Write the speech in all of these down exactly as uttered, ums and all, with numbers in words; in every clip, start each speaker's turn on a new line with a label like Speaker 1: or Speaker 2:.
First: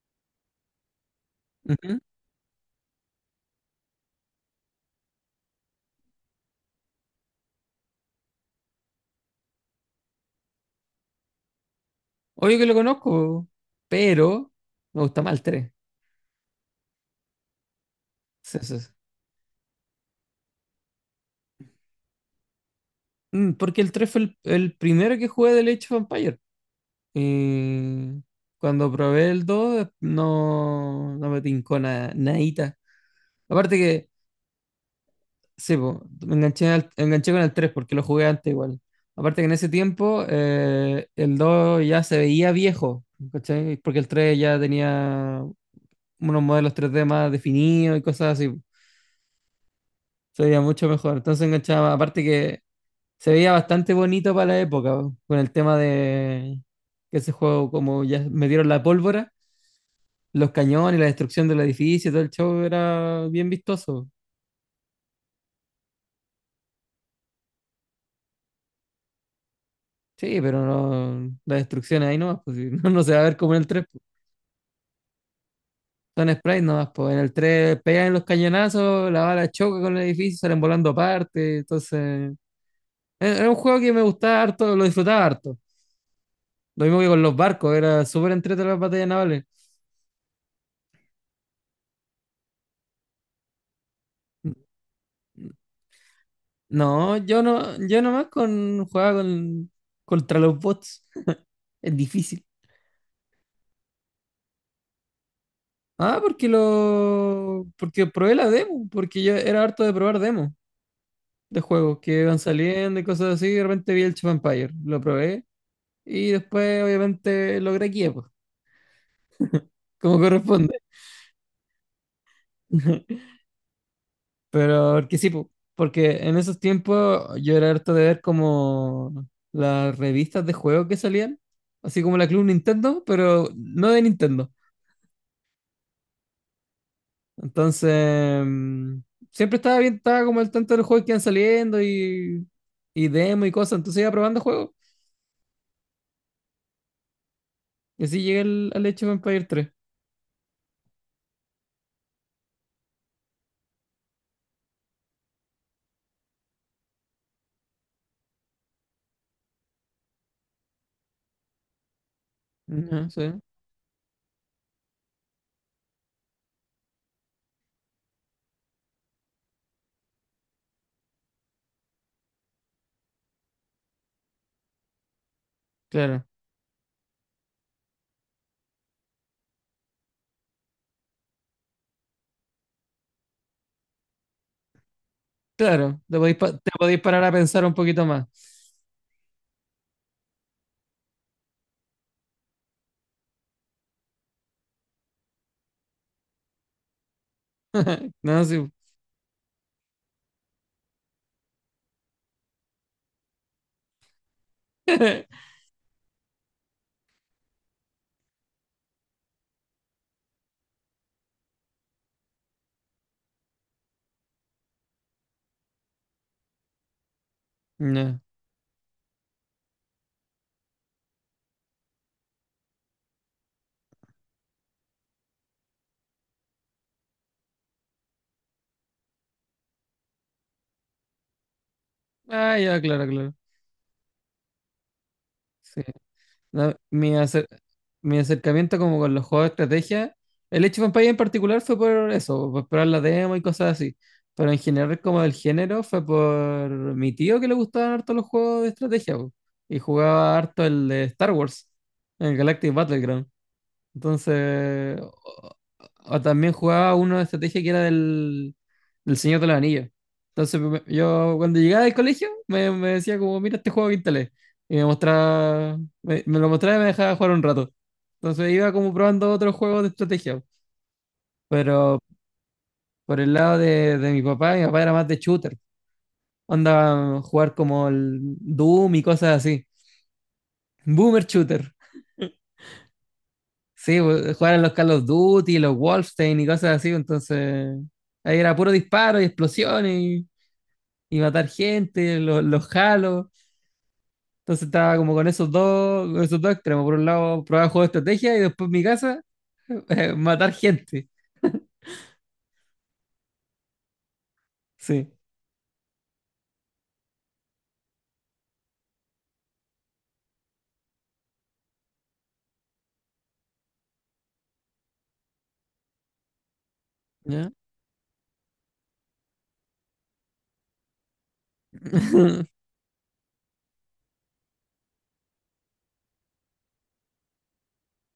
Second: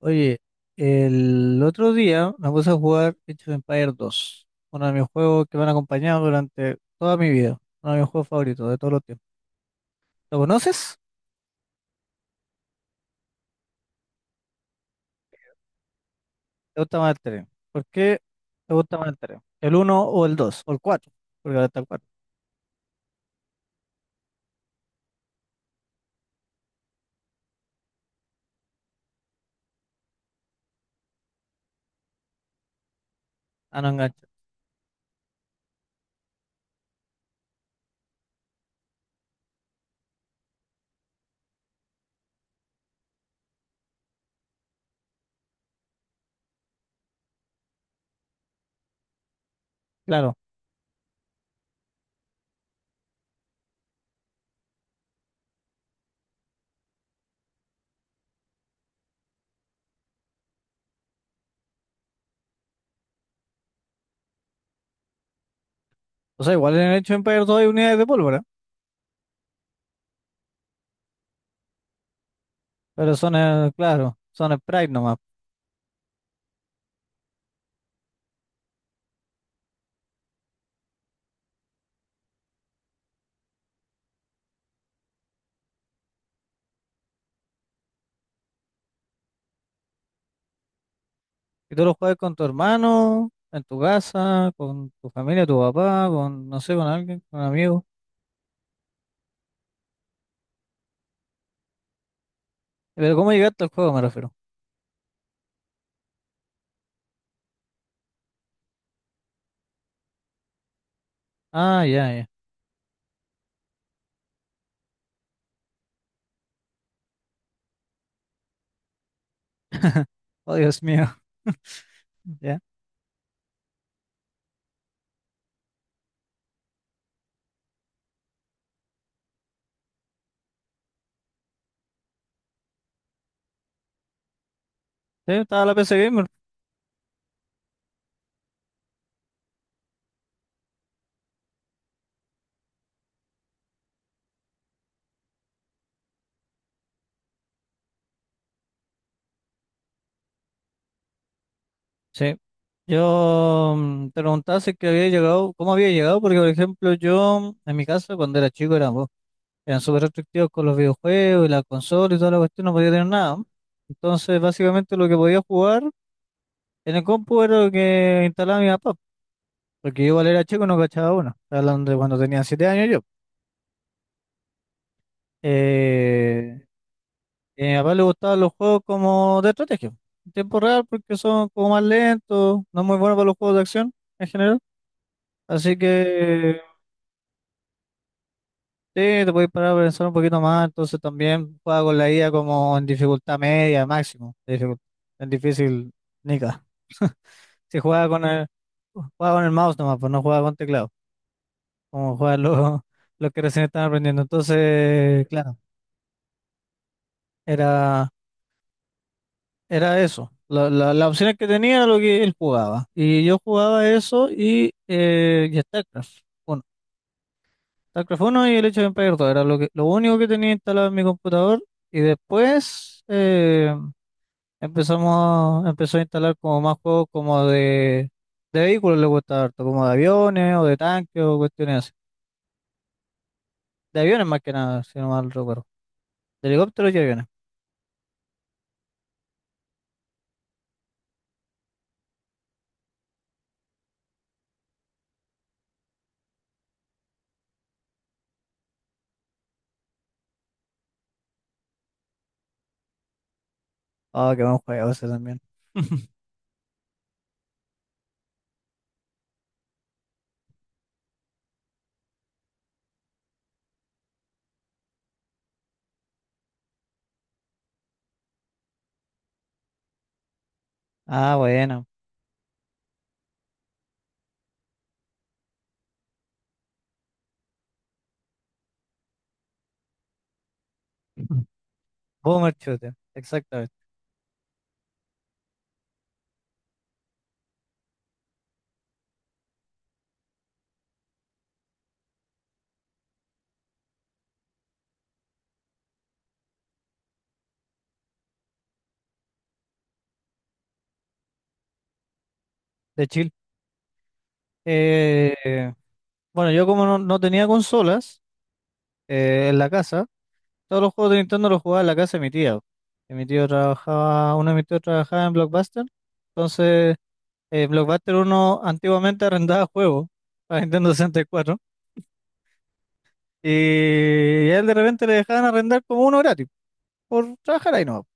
Speaker 1: Oye, el otro
Speaker 2: Ujú.
Speaker 1: día me puse a jugar Age of Empires dos, uno de mis juegos que me han acompañado durante toda mi vida, uno de mis juegos favoritos de todos los tiempos. ¿Lo conoces?
Speaker 2: Obvio que lo conozco, pero me gusta más el tres.
Speaker 1: ¿Te gusta más el tres? ¿Por qué
Speaker 2: Sí,
Speaker 1: te
Speaker 2: sí, sí.
Speaker 1: gusta más el tres? ¿El uno o el dos o el cuatro? Porque ahora está el cuatro.
Speaker 2: Mm, Porque el tres fue el, el primero que jugué del Age of Empires. Y cuando probé el dos eh, no, no me tincó nada, nadita. Aparte
Speaker 1: Ah, no
Speaker 2: que,
Speaker 1: engancha.
Speaker 2: sí, po, me enganché, al- me enganché con el tres porque lo jugué antes igual. Aparte que en ese tiempo eh, el dos ya se veía viejo, ¿cachai? Porque el tres ya tenía unos modelos tres D más definidos y cosas así.
Speaker 1: Claro.
Speaker 2: Se veía mucho mejor. Entonces enganchaba más. Aparte que se veía bastante bonito para la época, po, con el tema de que ese juego, como ya metieron la pólvora, los cañones, la destrucción del edificio, todo el show era bien vistoso.
Speaker 1: O sea, igual en el Age of Empires dos hay unidades de pólvora,
Speaker 2: Sí, pero no, la destrucción ahí nomás, pues, sí, no, no se
Speaker 1: pero
Speaker 2: va a
Speaker 1: son,
Speaker 2: ver como en el
Speaker 1: eh,
Speaker 2: tres po.
Speaker 1: claro, son sprites nomás.
Speaker 2: Son sprites nomás, pues en el tres pegan los cañonazos, la bala choca con el edificio, salen volando aparte. Entonces, era era un juego que me gustaba harto, lo disfrutaba harto. Lo mismo que con los barcos, era súper entretenido las batallas navales.
Speaker 1: Y tú lo juegas con tu hermano, en tu casa, con tu familia, tu papá, con, no sé, con
Speaker 2: No,
Speaker 1: alguien, con
Speaker 2: yo
Speaker 1: un
Speaker 2: no,
Speaker 1: amigo.
Speaker 2: yo nomás con jugaba con contra los bots. Es difícil.
Speaker 1: Pero ¿cómo llegaste al juego, me refiero?
Speaker 2: Ah, porque lo porque probé la demo, porque yo era harto de probar demos de
Speaker 1: Ah,
Speaker 2: juegos
Speaker 1: ya,
Speaker 2: que
Speaker 1: ya.
Speaker 2: iban saliendo y cosas así, y de repente vi el Age of Empires, lo probé y después obviamente logré aquí, pues, como
Speaker 1: Oh,
Speaker 2: corresponde.
Speaker 1: Dios mío. Ya.
Speaker 2: Pero porque sí, po, porque en esos tiempos yo era harto de ver como las revistas de juegos que salían, así como la Club Nintendo, pero no de Nintendo.
Speaker 1: Sí, estaba la P C Gamer.
Speaker 2: Entonces, mm, siempre estaba bien, estaba como al tanto de los juegos que iban saliendo y, y demo y cosas, entonces iba probando juegos. Y así llegué al, al Age of Empires tres.
Speaker 1: Sí. Yo mm, te preguntaba si es que había llegado, cómo había llegado, porque por ejemplo yo, en mi casa, cuando era chico, eran, vos, eran súper restrictivos con los videojuegos y la consola y toda la cuestión, no podía tener
Speaker 2: Ujú,
Speaker 1: nada.
Speaker 2: sí,
Speaker 1: Entonces, básicamente lo que podía jugar en el compu era lo que instalaba mi papá, porque yo igual era chico y no cachaba uno. Estoy hablando de cuando tenía siete años yo.
Speaker 2: claro,
Speaker 1: Eh, Y a mi papá le gustaban los juegos como de estrategia, en tiempo real, porque son como más lentos, no es muy bueno para los juegos de acción en general. Así
Speaker 2: claro, te podéis, pa-
Speaker 1: que
Speaker 2: te podéis parar a pensar un poquito más.
Speaker 1: sí, te puedes parar a pensar un poquito más. Entonces también juega con la I A como en dificultad media, máximo, de dificult- en difícil, nica. Si juega con
Speaker 2: No,
Speaker 1: el,
Speaker 2: sí.
Speaker 1: juega con el mouse nomás, pues no juega con teclado, como juegan los, los que recién están aprendiendo. Entonces, claro, era. Era eso. La, la, las opciones que tenía era lo que él jugaba. Y yo jugaba eso y, eh, y StarCraft uno.
Speaker 2: No.
Speaker 1: StarCraft uno y el hecho de Empire dos era lo que, lo único que tenía instalado en mi computador. Y después eh, empezamos, empezó a instalar como más juegos como de, de vehículos le gustaba harto, como de aviones o de tanques o cuestiones así.
Speaker 2: Ah, ya, claro, claro.
Speaker 1: De aviones más que nada, si no mal recuerdo.
Speaker 2: Sí.
Speaker 1: De
Speaker 2: No,
Speaker 1: helicópteros y
Speaker 2: mi,
Speaker 1: aviones.
Speaker 2: acer- mi acercamiento como con los juegos de estrategia, el Age of Empires en particular fue por eso, por esperar la demo y cosas así. Pero en general como del género fue por mi tío que le gustaban harto los juegos de estrategia po, y jugaba harto el de Star Wars, el Galactic Battleground.
Speaker 1: Ah, qué buen juego
Speaker 2: Entonces,
Speaker 1: ese también.
Speaker 2: o, o también jugaba uno de estrategia que era del, del Señor de los Anillos. Entonces, me- yo cuando llegaba del colegio, me, me decía como, mira este juego que instalé. Y me mostraba, me, me lo mostraba y me dejaba jugar un rato. Entonces iba como probando otros juegos de estrategia.
Speaker 1: Ah, bueno.
Speaker 2: Pero por el lado de, de mi papá, mi papá era más de shooter. Onda jugar como el Doom y cosas así. Boomer shooter.
Speaker 1: Boomer Shooter, exactamente.
Speaker 2: Sí, pues, jugar a los Call of Duty, los Wolfenstein y cosas así, entonces ahí era puro disparo y explosiones y, y matar gente, los, los Halo. Entonces estaba como con esos dos, con esos dos extremos. Por un lado, probar juegos de estrategia y después en mi casa, eh, matar gente.
Speaker 1: De
Speaker 2: Sí.
Speaker 1: Eh, bueno, yo como no, no tenía consolas eh, en la casa, todos los juegos de Nintendo los jugaba en la casa de mi tía, que mi tío trabajaba, uno de mis tíos trabajaba en Blockbuster, entonces
Speaker 2: ¿Ya?
Speaker 1: eh, Blockbuster uno antiguamente arrendaba juegos para Nintendo sesenta y cuatro y cuatro. Y a él de repente le dejaban arrendar como uno gratis por trabajar ahí, ¿no?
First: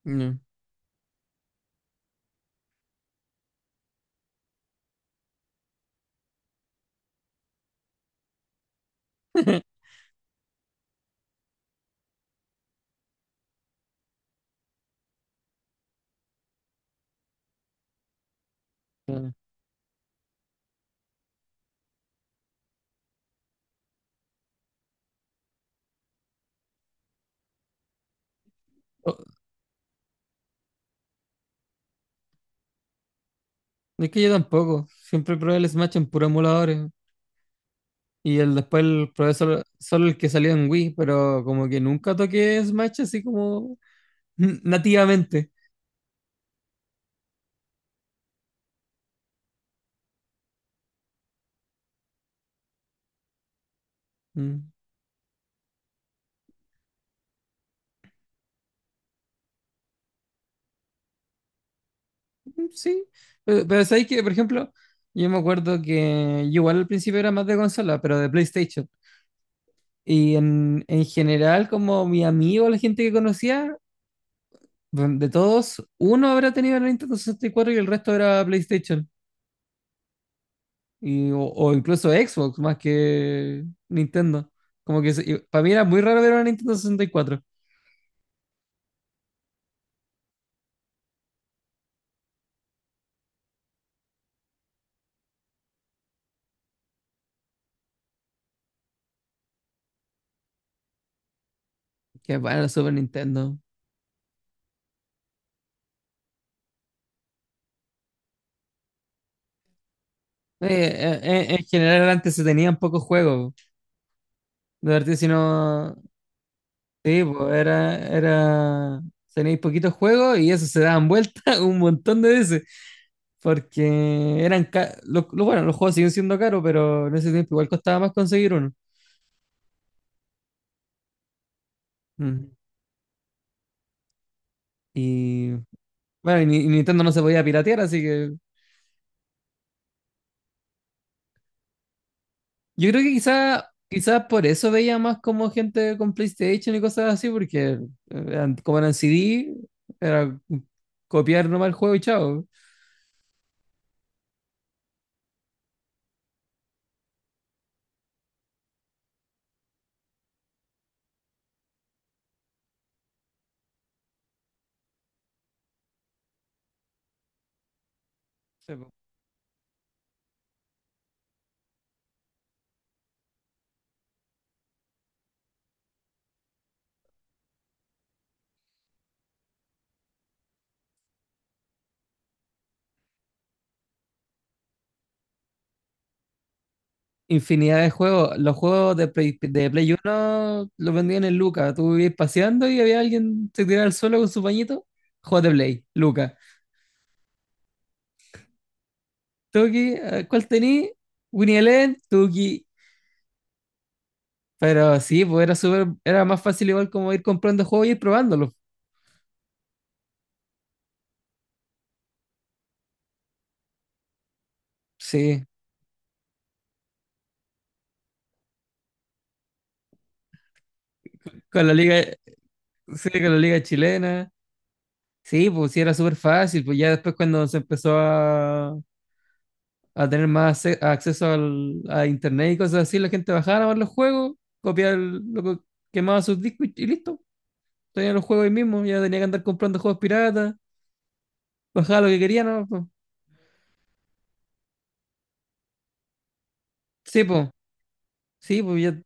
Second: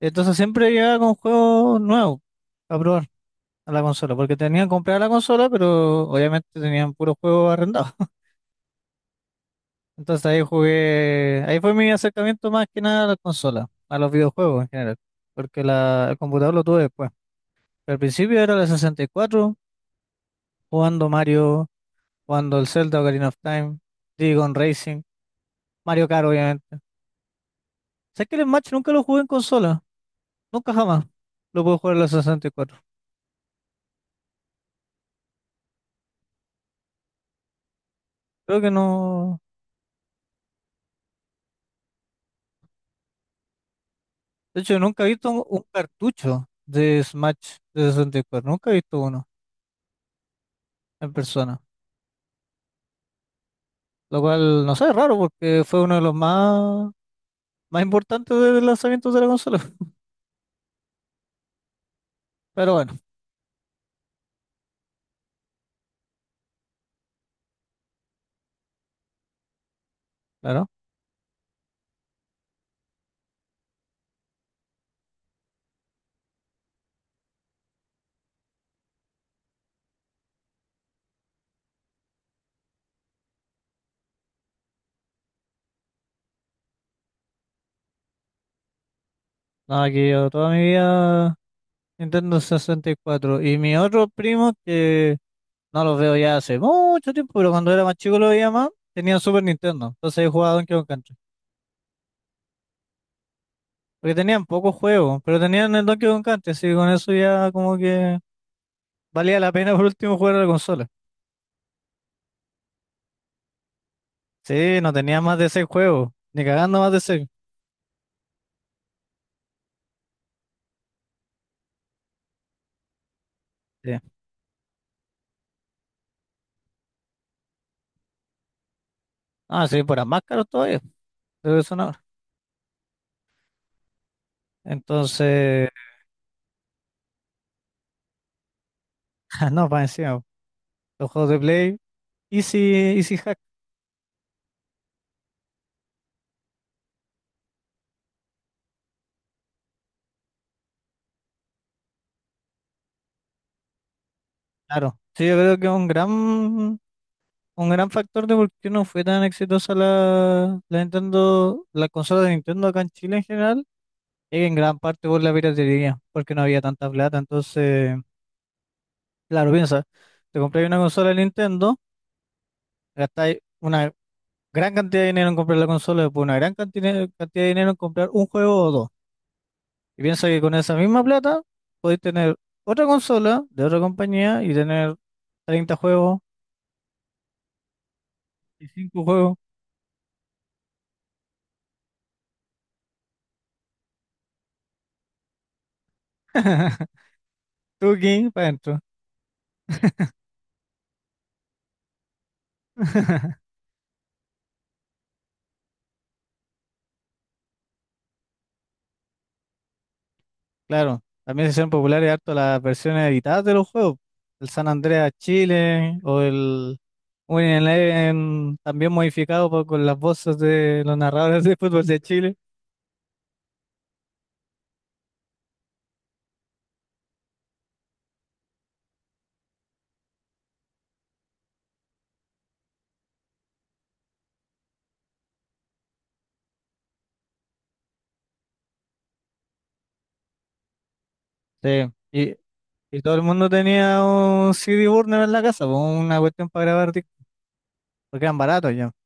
Speaker 1: Entonces
Speaker 2: No.
Speaker 1: siempre llegaba con juegos nuevos a probar a la consola, porque tenían comprada la consola, pero obviamente tenían puros juegos arrendados. Entonces ahí jugué, ahí fue mi acercamiento más que nada a la consola, a los videojuegos en general, porque la, el computador lo tuve después. Pero al principio era la
Speaker 2: Claro.
Speaker 1: sesenta y cuatro, jugando Mario, jugando el Zelda Ocarina of Time, Digon Racing, Mario Kart obviamente. Sé que el Smash nunca lo
Speaker 2: Oh,
Speaker 1: jugué en consola, nunca jamás lo pude jugar en la sesenta y cuatro.
Speaker 2: es que yo tampoco. Siempre probé el Smash en puros emuladores. Y el,
Speaker 1: Creo que
Speaker 2: después el, probé
Speaker 1: no,
Speaker 2: solo, solo el que salió en Wii, pero como que nunca toqué Smash así como
Speaker 1: de hecho nunca he visto un,
Speaker 2: nativamente.
Speaker 1: un cartucho de Smash de sesenta y cuatro, nunca he visto uno en persona, lo cual
Speaker 2: Mm,
Speaker 1: no sé, es raro porque fue uno de los más más importante del lanzamiento de la consola.
Speaker 2: mm,
Speaker 1: Pero bueno,
Speaker 2: sí, pero, pero sabéis que, por ejemplo, yo me acuerdo que yo igual al principio era más de consola, pero de PlayStation. Y
Speaker 1: claro.
Speaker 2: en, en general, como mi amigo, la gente que conocía, bueno, de todos, uno habrá tenido el Nintendo sesenta y cuatro y el resto era PlayStation. Y, o, o incluso Xbox más que Nintendo. Como que se- y para mí era muy raro ver una Nintendo sesenta y cuatro.
Speaker 1: Nada, que yo toda mi vida Nintendo sesenta y cuatro. Y cuatro. Y mis otros primos, que no los veo ya hace mucho tiempo, pero cuando era más chico lo veía más, tenían Super Nintendo. Entonces yo jugaba Donkey Kong Country.
Speaker 2: Que bueno, la Super Nintendo.
Speaker 1: Porque tenían pocos juegos, pero tenían el Donkey Kong Country, así que con eso ya como que valía la pena por último jugar a la
Speaker 2: Eh,
Speaker 1: consola.
Speaker 2: eh, eh, en general antes se tenían pocos juegos.
Speaker 1: Sí,
Speaker 2: De
Speaker 1: no
Speaker 2: verdad,
Speaker 1: tenía
Speaker 2: si
Speaker 1: más de seis
Speaker 2: no.
Speaker 1: juegos, ni cagando más de
Speaker 2: Sí,
Speaker 1: seis.
Speaker 2: pues era, era, tenéis poquitos juegos y eso se daban vuelta un montón de veces,
Speaker 1: Sí.
Speaker 2: porque eran, ca- lo, lo- bueno, los juegos siguen siendo caros, pero en ese tiempo igual costaba más conseguir uno.
Speaker 1: Ah, sí, por más caros todavía, de lo que son ahora.
Speaker 2: Mm. Y
Speaker 1: Entonces,
Speaker 2: bueno, y, ni- y Nintendo no se podía piratear, así que
Speaker 1: no, para encima, los juegos de Play Easy,
Speaker 2: yo creo que
Speaker 1: Easy Hack,
Speaker 2: quizás quizás por eso veía más como gente con PlayStation y cosas así, porque eh, eran- como eran C D, era copiar nomás el juego y chao.
Speaker 1: claro. Sí, yo creo que es un gran, un gran factor de por qué no fue tan exitosa la, la Nintendo, la consola de Nintendo acá en Chile en general, es que en gran parte por la piratería, porque no había tanta plata. Entonces, claro, piensa, te compras una consola de Nintendo, gastáis una gran cantidad de dinero en comprar la consola, después una gran cantidad, cantidad de dinero en comprar un juego o dos. Y piensa que con esa misma plata podéis tener otra consola de otra compañía y tener treinta juegos
Speaker 2: Infinidad de juegos. Los
Speaker 1: y
Speaker 2: juegos
Speaker 1: cinco
Speaker 2: de
Speaker 1: juegos.
Speaker 2: Play, de Play uno los vendían en Luca. Tú ibas paseando y había alguien se tiraba al suelo con su pañito. Juegos de Play, Luca.
Speaker 1: Tuki, para adentro.
Speaker 2: Tuki, eh, ¿cuál tení? Winnie Eleven, Tuki. Pero sí, pues era súper, era más fácil igual como ir comprando juegos y ir probándolos.
Speaker 1: Claro, también se hicieron populares harto las versiones editadas de los juegos. El San Andreas
Speaker 2: Sí,
Speaker 1: Chile o el Winning Eleven, también modificado por- con las voces de los narradores de
Speaker 2: con la
Speaker 1: fútbol de
Speaker 2: liga,
Speaker 1: Chile.
Speaker 2: sí, con la liga chilena. Sí, pues sí, era súper fácil. Pues ya después cuando se empezó a, a tener más acce- acceso al, a internet y cosas así, la gente bajaba a ver los juegos, copiaba el- lo que quemaba sus discos y, y listo. Tenía los juegos ahí mismo, ya no tenía que andar comprando juegos piratas,
Speaker 1: Sí,
Speaker 2: bajaba lo que
Speaker 1: y,
Speaker 2: quería, ¿no? Po.
Speaker 1: y todo el mundo tenía un C D burner en la casa, po, una cuestión para grabar discos,
Speaker 2: Sí, pues,
Speaker 1: porque eran
Speaker 2: sí,
Speaker 1: baratos
Speaker 2: pues
Speaker 1: ya.
Speaker 2: ya,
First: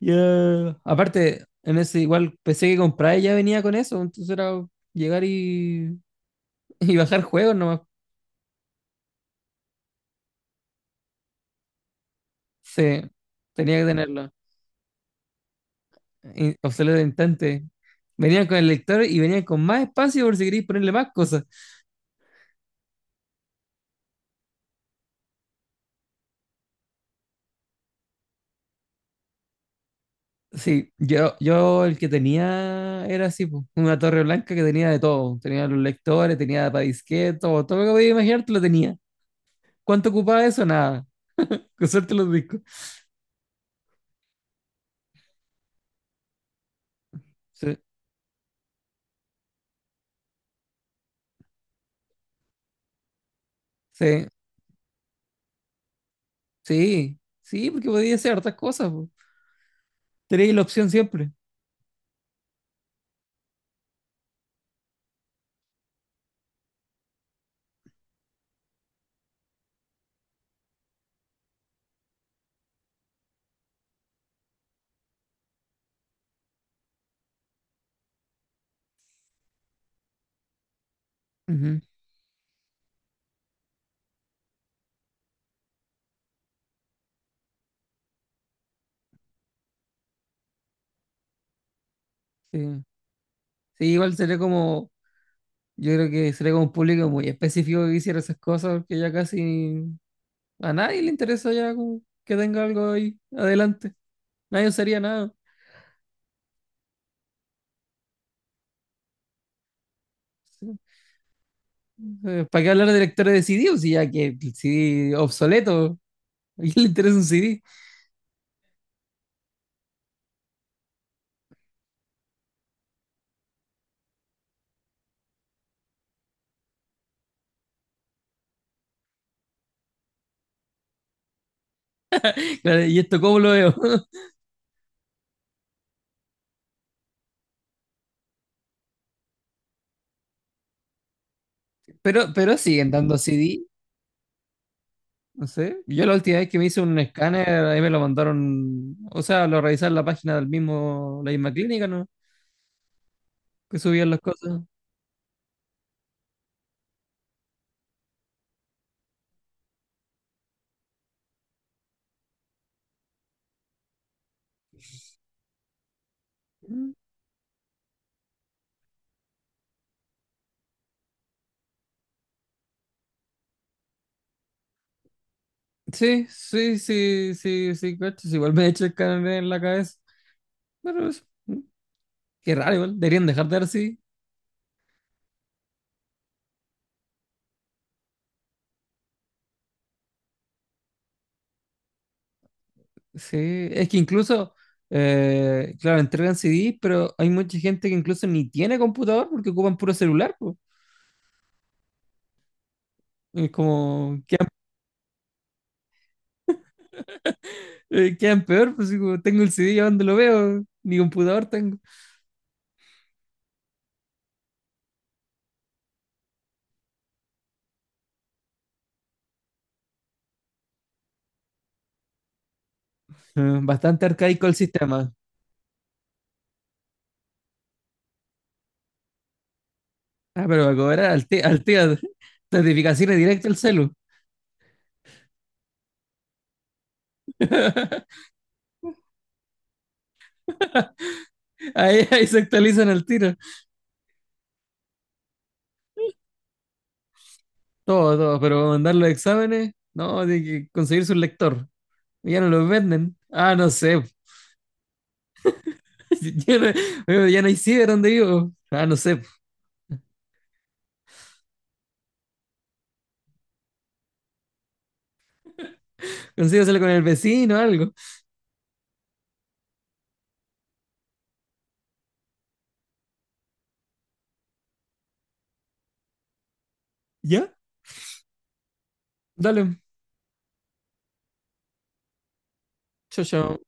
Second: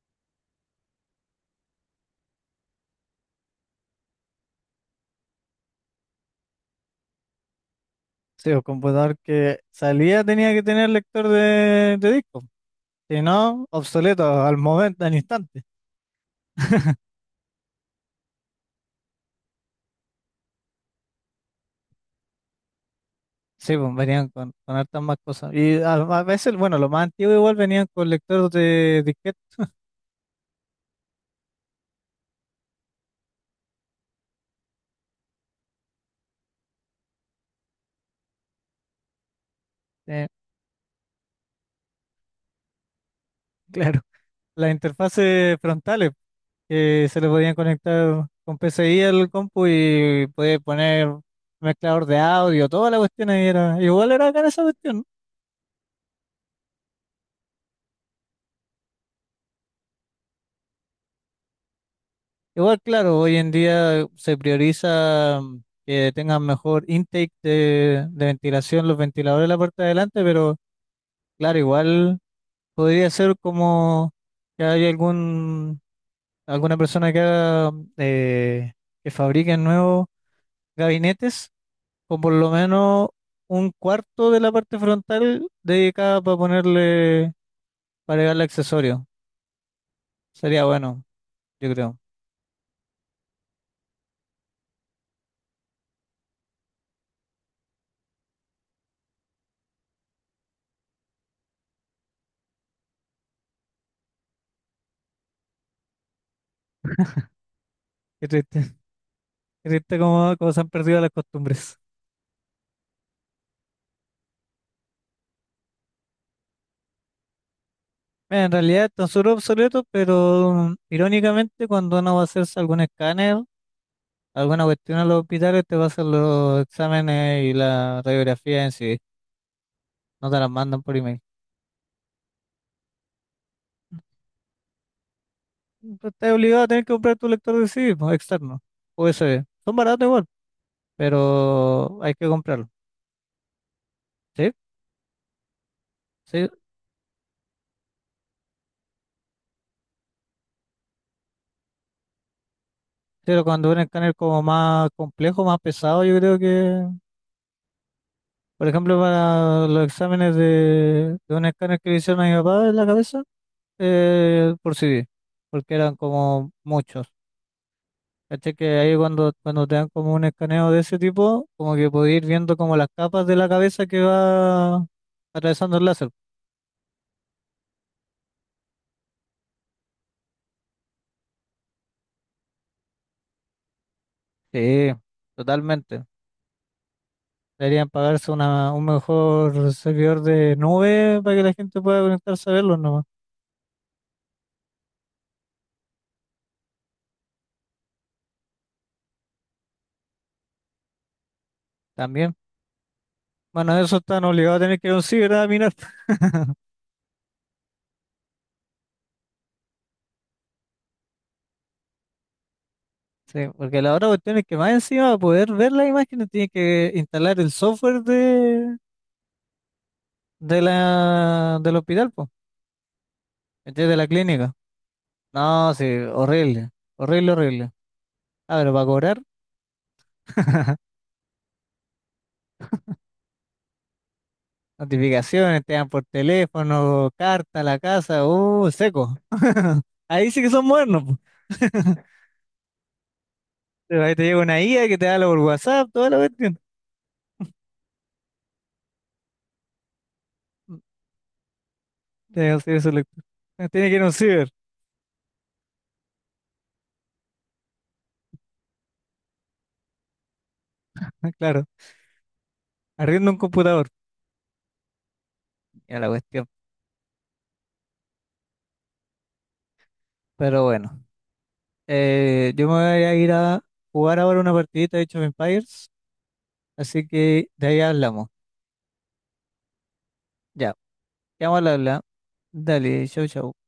Speaker 2: ya. Aparte, en ese igual pensé que compraba ya venía con eso, entonces era llegar y, y bajar juegos nomás.
Speaker 1: Sí, el computador que salía tenía que tener lector de, de disco.
Speaker 2: Sí,
Speaker 1: Si no,
Speaker 2: tenía que
Speaker 1: obsoleto
Speaker 2: tenerlo.
Speaker 1: al momento, al instante.
Speaker 2: Y- Obsoleto de instante. Venían con el lector y venían con más espacio por si queréis ponerle más cosas.
Speaker 1: Sí, pues venían con, con hartas más cosas. Y a, a veces, bueno, lo más antiguo igual venían con lectores de disquete,
Speaker 2: Sí, yo, yo el que tenía era así, po, una torre blanca que tenía de todo. Tenía los lectores, tenía para disquetes, todo, todo lo que podía imaginar te lo tenía. ¿Cuánto
Speaker 1: eh,
Speaker 2: ocupaba eso? Nada. Con suerte los discos.
Speaker 1: claro, las interfaces frontales que se le podían
Speaker 2: Sí,
Speaker 1: conectar con P C I al compu y podías poner mezclador de audio, toda la cuestión ahí era, igual
Speaker 2: sí,
Speaker 1: era cara esa cuestión, ¿no?
Speaker 2: sí, sí, porque podía hacer hartas cosas, po. Tenía la opción siempre.
Speaker 1: Igual, claro, hoy en día se prioriza mm, que tengan mejor intake de, de ventilación los ventiladores de la parte de adelante, pero claro, igual podría ser como que hay algún alguna persona que haga, eh, que fabrique nuevos gabinetes
Speaker 2: Ujú,
Speaker 1: con por lo menos un cuarto de la parte frontal dedicada para ponerle, para agregarle accesorio. Sería bueno, yo creo.
Speaker 2: sí. Sí, igual sería como, yo creo que sería como un público muy específico que hiciera esas cosas, porque ya casi a nadie le interesa ya como que tenga algo ahí adelante. Nadie usaría nada.
Speaker 1: Qué triste, qué triste como, como se han
Speaker 2: Sí.
Speaker 1: perdido las costumbres.
Speaker 2: Eh, ¿Para qué hablar de lectores de C D? O sea, ya que el C D obsoleto, ¿a quién le interesa un C D?
Speaker 1: Mira, en realidad están súper obsoletos, pero mm, irónicamente cuando uno va a hacerse algún escáner, alguna cuestión en los hospitales, te va a hacer los exámenes y la radiografía en sí. No te las mandan por email.
Speaker 2: Claro, ¿y esto cómo lo veo?
Speaker 1: Pero estás obligado a tener que comprar tu lector de C D, pues, externo, U S B. Son baratos igual, pero hay
Speaker 2: Pero,
Speaker 1: que
Speaker 2: pero
Speaker 1: comprarlo.
Speaker 2: siguen dando C D,
Speaker 1: Sí,
Speaker 2: no sé. Yo la última
Speaker 1: sí,
Speaker 2: vez que me hice un escáner, ahí me lo mandaron, o sea, lo revisé en la página del mismo, la misma clínica, ¿no?
Speaker 1: pero cuando un
Speaker 2: Que subían
Speaker 1: escáner
Speaker 2: las
Speaker 1: como
Speaker 2: cosas.
Speaker 1: más complejo, más pesado, yo creo que, por ejemplo, para los exámenes de, de un escáner que le hicieron a mi papá en la cabeza, eh, por C D, porque eran como
Speaker 2: Mm,
Speaker 1: muchos. ¿Cachai? Que ahí cuando, cuando te dan como un escaneo de ese tipo, como que podés ir viendo como las capas de la cabeza que va atravesando el láser.
Speaker 2: sí, sí, sí, sí, sí, cachas, igual me he hecho escáner en la cabeza. Pero eso, mm, qué raro, igual. Deberían dejar de dar C D.
Speaker 1: Sí, totalmente. Deberían pagarse una, un mejor servidor de nube para que la gente pueda conectarse a verlos nomás.
Speaker 2: Sí, es que incluso, eh, claro, entregan C D, pero hay mucha gente que incluso ni tiene computador porque ocupan puro celular, pues.
Speaker 1: También.
Speaker 2: Es
Speaker 1: Bueno, eso
Speaker 2: como,
Speaker 1: están
Speaker 2: quedan,
Speaker 1: obligados a tener que ir a un ciber a mirar.
Speaker 2: eh, quedan peor, pues así como, tengo el C D, ¿a dónde lo veo? Ni computador tengo.
Speaker 1: Sí, porque la otra cuestión es que más encima para poder ver las imágenes tienen que instalar el software de, de la, del hospital, pues,
Speaker 2: Eh,
Speaker 1: de la
Speaker 2: Bastante arcaico
Speaker 1: clínica.
Speaker 2: el sistema.
Speaker 1: No, sí, horrible. Horrible, horrible. Ah, pero para cobrar,
Speaker 2: Ah, pero va a cobrar al ti- al tiro. Notificaciones directas al celu.
Speaker 1: notificaciones, te dan por teléfono, carta a la casa, uh, seco. Ahí sí que son modernos, po.
Speaker 2: Ahí, ahí se actualizan al tiro.
Speaker 1: Pero ahí te llega una I A que te habla por WhatsApp, toda la cuestión.
Speaker 2: Todo, todo, pero para mandar los exámenes, no, tiene que conseguir su lector. Ya no
Speaker 1: Tiene que
Speaker 2: los
Speaker 1: ser su
Speaker 2: venden.
Speaker 1: lector.
Speaker 2: Ah,
Speaker 1: Ah,
Speaker 2: no
Speaker 1: tiene que ir
Speaker 2: sé,
Speaker 1: a un ciber,
Speaker 2: ya, no, ya no hay ciber donde vivo. Ah, no sé.
Speaker 1: claro. Arriendo un computador, ya la cuestión.
Speaker 2: Consígaselo con el vecino o algo.
Speaker 1: Pero bueno, eh, yo me voy a ir a jugar ahora una partidita de Age of Empires, así que
Speaker 2: Ya,
Speaker 1: de ahí hablamos.
Speaker 2: dale.
Speaker 1: Ya, ya vamos a hablar. Dale,
Speaker 2: Chao,
Speaker 1: chau, chau.
Speaker 2: chao.